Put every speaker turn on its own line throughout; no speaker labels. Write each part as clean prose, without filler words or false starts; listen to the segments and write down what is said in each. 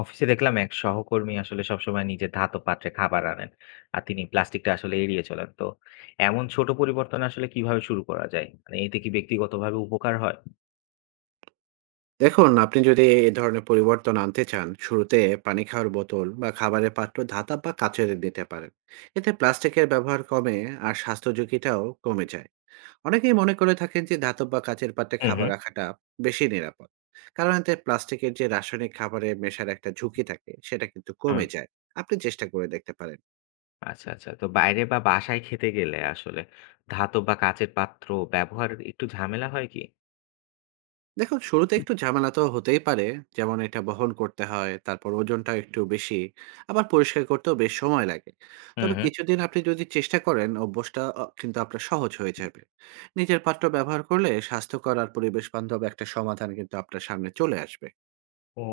অফিসে দেখলাম এক সহকর্মী আসলে সবসময় নিজের ধাতব পাত্রে খাবার আনেন আর তিনি প্লাস্টিকটা আসলে এড়িয়ে চলেন। তো এমন ছোট পরিবর্তন আসলে কিভাবে শুরু করা যায়, মানে এতে কি ব্যক্তিগতভাবে উপকার হয়?
দেখুন, আপনি যদি এ ধরনের পরিবর্তন আনতে চান, শুরুতে পানি খাওয়ার বোতল বা খাবারের পাত্র ধাতব বা কাচের দিতে পারেন। এতে প্লাস্টিকের ব্যবহার কমে আর স্বাস্থ্য ঝুঁকিটাও কমে যায়। অনেকেই মনে করে থাকেন যে ধাতব বা কাচের পাত্রে
হুম,
খাবার
হুম।
রাখাটা বেশি নিরাপদ। কারণ এতে প্লাস্টিকের যে রাসায়নিক খাবারে মেশার একটা ঝুঁকি থাকে, সেটা কিন্তু
হুম।
কমে যায়। আপনি চেষ্টা করে দেখতে পারেন।
আচ্ছা, আচ্ছা। তো বাইরে বা বাসায় খেতে গেলে আসলে ধাতব বা কাচের পাত্র ব্যবহার একটু ঝামেলা হয় কি?
দেখুন, শুরুতে একটু ঝামেলা তো হতেই পারে। যেমন এটা বহন করতে হয়, তারপর ওজনটাও একটু বেশি। আবার পরিষ্কার করতেও বেশ সময় লাগে।
হুম,
তবে
হুম।
কিছুদিন আপনি যদি চেষ্টা করেন অভ্যাসটা কিন্তু আপনার সহজ হয়ে যাবে। নিজের পাত্র ব্যবহার করলে স্বাস্থ্যকর আর পরিবেশ বান্ধব একটা সমাধান কিন্তু আপনার সামনে চলে আসবে।
ও,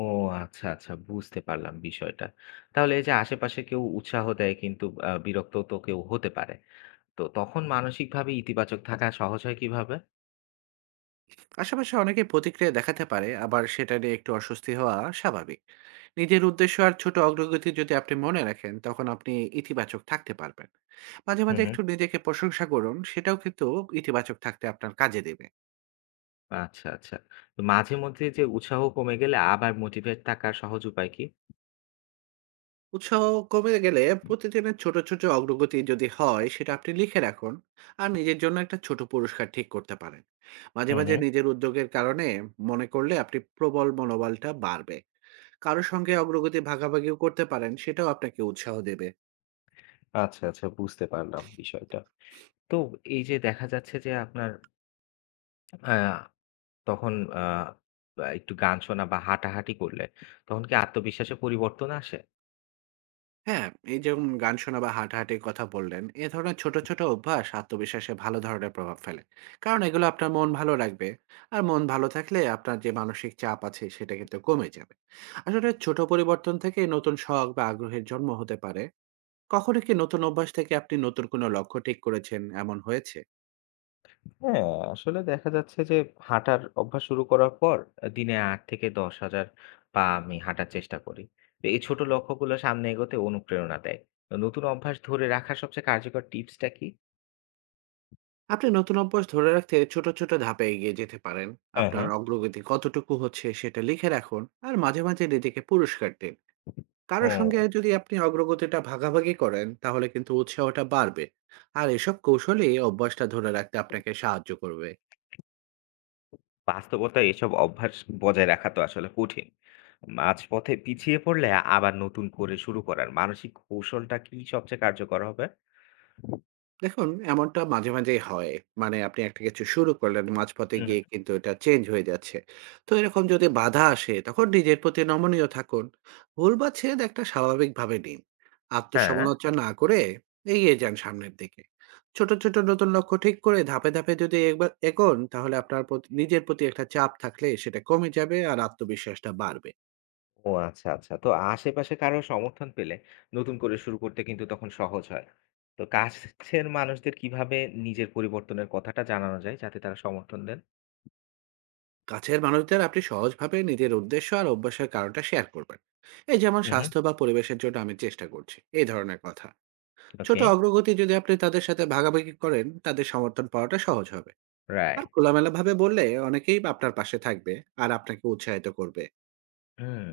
আচ্ছা, আচ্ছা, বুঝতে পারলাম বিষয়টা। তাহলে এই যে আশেপাশে কেউ উৎসাহ দেয়, কিন্তু বিরক্ত তো কেউ হতে পারে। তো তখন মানসিকভাবে ইতিবাচক থাকা সহজ হয় কিভাবে?
আশেপাশে অনেকে প্রতিক্রিয়া দেখাতে পারে, আবার সেটা নিয়ে একটু অস্বস্তি হওয়া স্বাভাবিক। নিজের উদ্দেশ্য আর ছোট অগ্রগতি যদি আপনি মনে রাখেন, তখন আপনি ইতিবাচক থাকতে পারবেন। মাঝে
হুম,
মাঝে
হুম।
একটু নিজেকে প্রশংসা করুন, সেটাও কিন্তু ইতিবাচক থাকতে আপনার কাজে দেবে।
আচ্ছা, আচ্ছা। তো মাঝে মধ্যে যে উৎসাহ কমে গেলে আবার মোটিভেট থাকার সহজ উপায় কি?
উৎসাহ কমে গেলে প্রতিদিনের ছোট ছোট অগ্রগতি যদি হয়, সেটা আপনি লিখে রাখুন। আর নিজের জন্য একটা ছোট পুরস্কার ঠিক করতে পারেন। মাঝে
হুম,
মাঝে
হুম।
নিজের উদ্যোগের কারণে মনে করলে আপনি প্রবল মনোবলটা বাড়বে। কারো সঙ্গে অগ্রগতি ভাগাভাগিও করতে পারেন, সেটাও আপনাকে উৎসাহ দেবে।
আচ্ছা, আচ্ছা, বুঝতে পারলাম বিষয়টা। তো এই যে দেখা যাচ্ছে যে আপনার আ তখন আ আ একটু গান শোনা বা হাঁটাহাঁটি করলে তখন কি আত্মবিশ্বাসে পরিবর্তন আসে?
হ্যাঁ, এই যেমন গান শোনা বা হাঁটাহাঁটির কথা বললেন, এ ধরনের ছোট ছোট অভ্যাস আত্মবিশ্বাসে ভালো ধরনের প্রভাব ফেলে। কারণ এগুলো আপনার মন ভালো রাখবে। আর মন ভালো থাকলে আপনার যে মানসিক চাপ আছে সেটা কিন্তু কমে যাবে। আসলে ছোট পরিবর্তন থেকে নতুন শখ বা আগ্রহের জন্ম হতে পারে। কখনো কি নতুন অভ্যাস থেকে আপনি নতুন কোনো লক্ষ্য ঠিক করেছেন, এমন হয়েছে?
হ্যাঁ, আসলে দেখা যাচ্ছে যে হাঁটার অভ্যাস শুরু করার পর দিনে ৮,000-১০,000 পা আমি হাঁটার চেষ্টা করি। তো এই ছোট লক্ষ্যগুলো সামনে এগোতে অনুপ্রেরণা দেয়। তো নতুন অভ্যাস ধরে রাখার সবচেয়ে কার্যকর টিপসটা কি?
আপনি নতুন অভ্যাস ধরে রাখতে ছোট, ছোট ধাপে এগিয়ে যেতে পারেন।
হ্যাঁ,
আপনার
হ্যাঁ।
অগ্রগতি কতটুকু হচ্ছে সেটা লিখে রাখুন আর মাঝে, মাঝে নিজেকে পুরস্কার দিন। কারো সঙ্গে
ও।
যদি আপনি অগ্রগতিটা ভাগাভাগি করেন, তাহলে কিন্তু উৎসাহটা বাড়বে। আর এসব কৌশলই অভ্যাসটা ধরে রাখতে আপনাকে সাহায্য করবে।
বাস্তবতায় এসব অভ্যাস বজায় রাখা তো আসলে কঠিন। মাঝপথে পিছিয়ে পড়লে আবার নতুন করে শুরু করার মানসিক কৌশলটা কি সবচেয়ে কার্যকর হবে?
দেখুন, এমনটা মাঝে, মাঝেই হয়। মানে আপনি একটা কিছু শুরু করলেন, মাঝপথে
হুম, হুম।
গিয়ে কিন্তু এটা চেঞ্জ হয়ে যাচ্ছে। তো এরকম যদি বাধা আসে, তখন নিজের প্রতি নমনীয় থাকুন। ভুল বা ছেদ একটা স্বাভাবিকভাবে নিন।
হ্যাঁ।
আত্মসমালোচনা না করে এগিয়ে যান সামনের দিকে। ছোট, ছোট নতুন লক্ষ্য ঠিক করে ধাপে, ধাপে যদি একবার এগোন, তাহলে আপনার প্রতি নিজের প্রতি একটা চাপ থাকলে সেটা কমে যাবে আর আত্মবিশ্বাসটা বাড়বে।
ও, আচ্ছা, আচ্ছা। তো আশেপাশে কারো সমর্থন পেলে নতুন করে শুরু করতে কিন্তু তখন সহজ হয়। তো কাছের মানুষদের কিভাবে নিজের পরিবর্তনের কথাটা জানানো যায় যাতে তারা সমর্থন দেন?
কাছের মানুষদের আপনি সহজভাবে নিজের উদ্দেশ্য আর অভ্যাসের কারণটা শেয়ার করবেন। এই যেমন
হুম, হুম।
স্বাস্থ্য বা পরিবেশের জন্য আমি চেষ্টা করছি, এই ধরনের কথা। ছোট
ওকে।
অগ্রগতি যদি আপনি তাদের সাথে ভাগাভাগি করেন, তাদের সমর্থন পাওয়াটা সহজ হবে। আর
রাইট।
খোলামেলাভাবে বললে অনেকেই আপনার পাশে থাকবে আর আপনাকে উৎসাহিত করবে।
হুম।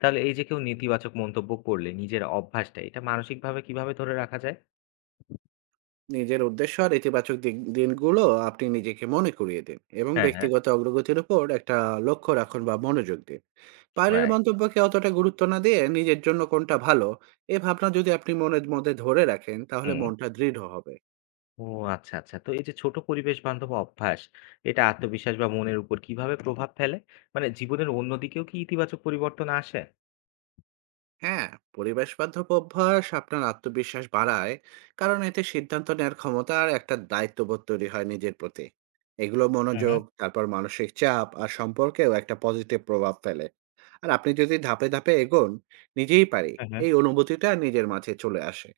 তাহলে এই যে কেউ নেতিবাচক মন্তব্য করলে নিজের অভ্যাসটা এটা মানসিকভাবে কিভাবে ধরে রাখা যায়?
নিজের উদ্দেশ্য আর ইতিবাচক দিনগুলো আপনি নিজেকে মনে করিয়ে দিন, এবং
হ্যাঁ, হ্যাঁ।
ব্যক্তিগত অগ্রগতির উপর একটা লক্ষ্য রাখুন বা মনোযোগ দিন। বাইরের
রাইট।
মন্তব্যকে অতটা গুরুত্ব না দিয়ে নিজের জন্য কোনটা ভালো, এ ভাবনা যদি আপনি মনের মধ্যে ধরে রাখেন, তাহলে
হুম।
মনটা দৃঢ় হবে।
ও, আচ্ছা, আচ্ছা। তো এই যে ছোট পরিবেশ বান্ধব অভ্যাস, এটা আত্মবিশ্বাস বা মনের উপর কিভাবে প্রভাব ফেলে? মানে জীবনের অন্য দিকেও কি ইতিবাচক পরিবর্তন আসে?
হ্যাঁ, পরিবেশ বান্ধব অভ্যাস আপনার আত্মবিশ্বাস বাড়ায়। কারণ এতে সিদ্ধান্ত নেওয়ার ক্ষমতা আর একটা দায়িত্ববোধ তৈরি হয় নিজের প্রতি। এগুলো
হুম, হুম।
মনোযোগ, তারপর মানসিক চাপ আর সম্পর্কেও একটা পজিটিভ প্রভাব ফেলে। আর আপনি যদি ধাপে ধাপে এগোন, নিজেই পারি
হুম, হুম।
এই অনুভূতিটা নিজের মাঝে চলে আসে।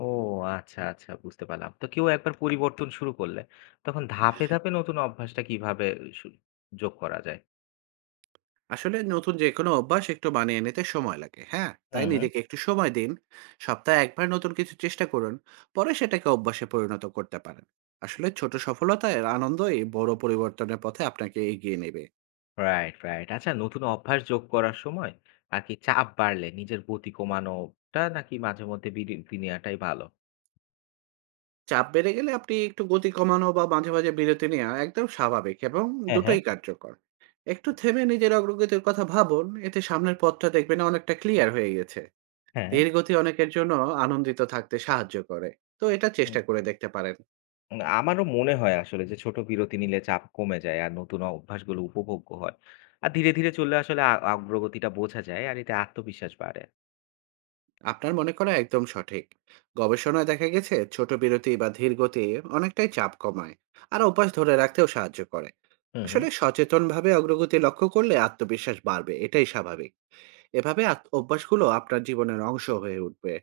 ও, আচ্ছা, আচ্ছা, বুঝতে পারলাম। তো কেউ একবার পরিবর্তন শুরু করলে তখন ধাপে, ধাপে নতুন অভ্যাসটা কিভাবে সু যোগ করা যায়?
আসলে নতুন যে কোনো অভ্যাস একটু মানিয়ে নিতে সময় লাগে, হ্যাঁ, তাই
হুম, হুম।
নিজেকে একটু সময় দিন। সপ্তাহে একবার নতুন কিছু চেষ্টা করুন, পরে সেটাকে অভ্যাসে পরিণত করতে পারেন। আসলে ছোট সফলতা এর আনন্দই বড় পরিবর্তনের পথে আপনাকে এগিয়ে নেবে।
Right, right. আচ্ছা, নতুন অভ্যাস যোগ করার সময় আর কি চাপ বাড়লে নিজের গতি কমানোটা নাকি মাঝে মধ্যে বিরতি নেওয়াটাই ভালো?
চাপ বেড়ে গেলে আপনি একটু গতি কমানো বা মাঝে মাঝে বিরতি নেওয়া একদম স্বাভাবিক, এবং
হ্যাঁ, হ্যাঁ।
দুটোই কার্যকর। একটু থেমে নিজের অগ্রগতির কথা ভাবুন, এতে সামনের পথটা দেখবেন অনেকটা ক্লিয়ার হয়ে গেছে।
হ্যাঁ।
ধীর গতি অনেকের জন্য আনন্দিত থাকতে সাহায্য করে। তো এটা চেষ্টা করে দেখতে পারেন।
আমারও মনে হয় আসলে যে ছোট বিরতি নিলে চাপ কমে যায় আর নতুন অভ্যাসগুলো উপভোগ্য হয়। আর ধীরে, ধীরে চললে আসলে অগ্রগতিটা বোঝা যায় আর এতে আত্মবিশ্বাস বাড়ে।
আপনার মনে করা একদম সঠিক। গবেষণায় দেখা গেছে ছোট বিরতি বা ধীর গতি অনেকটাই চাপ কমায় আর অভ্যাস ধরে রাখতেও সাহায্য করে।
হুম, হুম।
আসলে সচেতনভাবে অগ্রগতি লক্ষ্য করলে আত্মবিশ্বাস বাড়বে, এটাই স্বাভাবিক। এভাবে অভ্যাসগুলো আপনার জীবনের অংশ হয়ে উঠবে।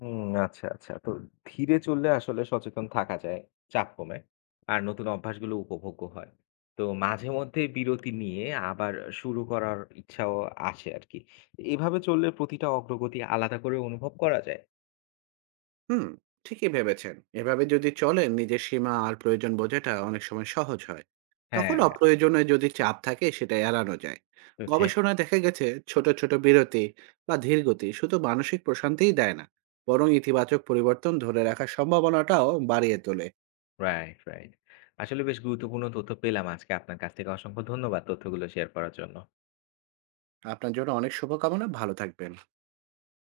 হুম, আচ্ছা, আচ্ছা। তো ধীরে চললে আসলে সচেতন থাকা যায়। চাপ কমে। আর নতুন অভ্যাসগুলো উপভোগ্য হয়। তো মাঝে মধ্যে বিরতি নিয়ে আবার শুরু করার ইচ্ছাও আসে আরকি। এভাবে চললে প্রতিটা অগ্রগতি আলাদা করে অনুভব করা যায়।
হুম, ঠিকই ভেবেছেন। এভাবে যদি চলেন নিজের সীমা আর প্রয়োজন বোঝাটা অনেক সময় সহজ হয়।
হ্যাঁ,
তখন
হ্যাঁ।
অপ্রয়োজনে যদি চাপ থাকে সেটা এড়ানো যায়।
ওকে।
গবেষণায় দেখা গেছে ছোট ছোট বিরতি বা ধীর গতি শুধু মানসিক প্রশান্তিই দেয় না, বরং ইতিবাচক পরিবর্তন ধরে রাখার সম্ভাবনাটাও বাড়িয়ে তোলে।
Right, right. আসলে বেশ গুরুত্বপূর্ণ তথ্য পেলাম আজকে আপনার কাছ থেকে। অসংখ্য ধন্যবাদ তথ্যগুলো শেয়ার করার জন্য।
আপনার জন্য অনেক শুভকামনা, ভালো থাকবেন।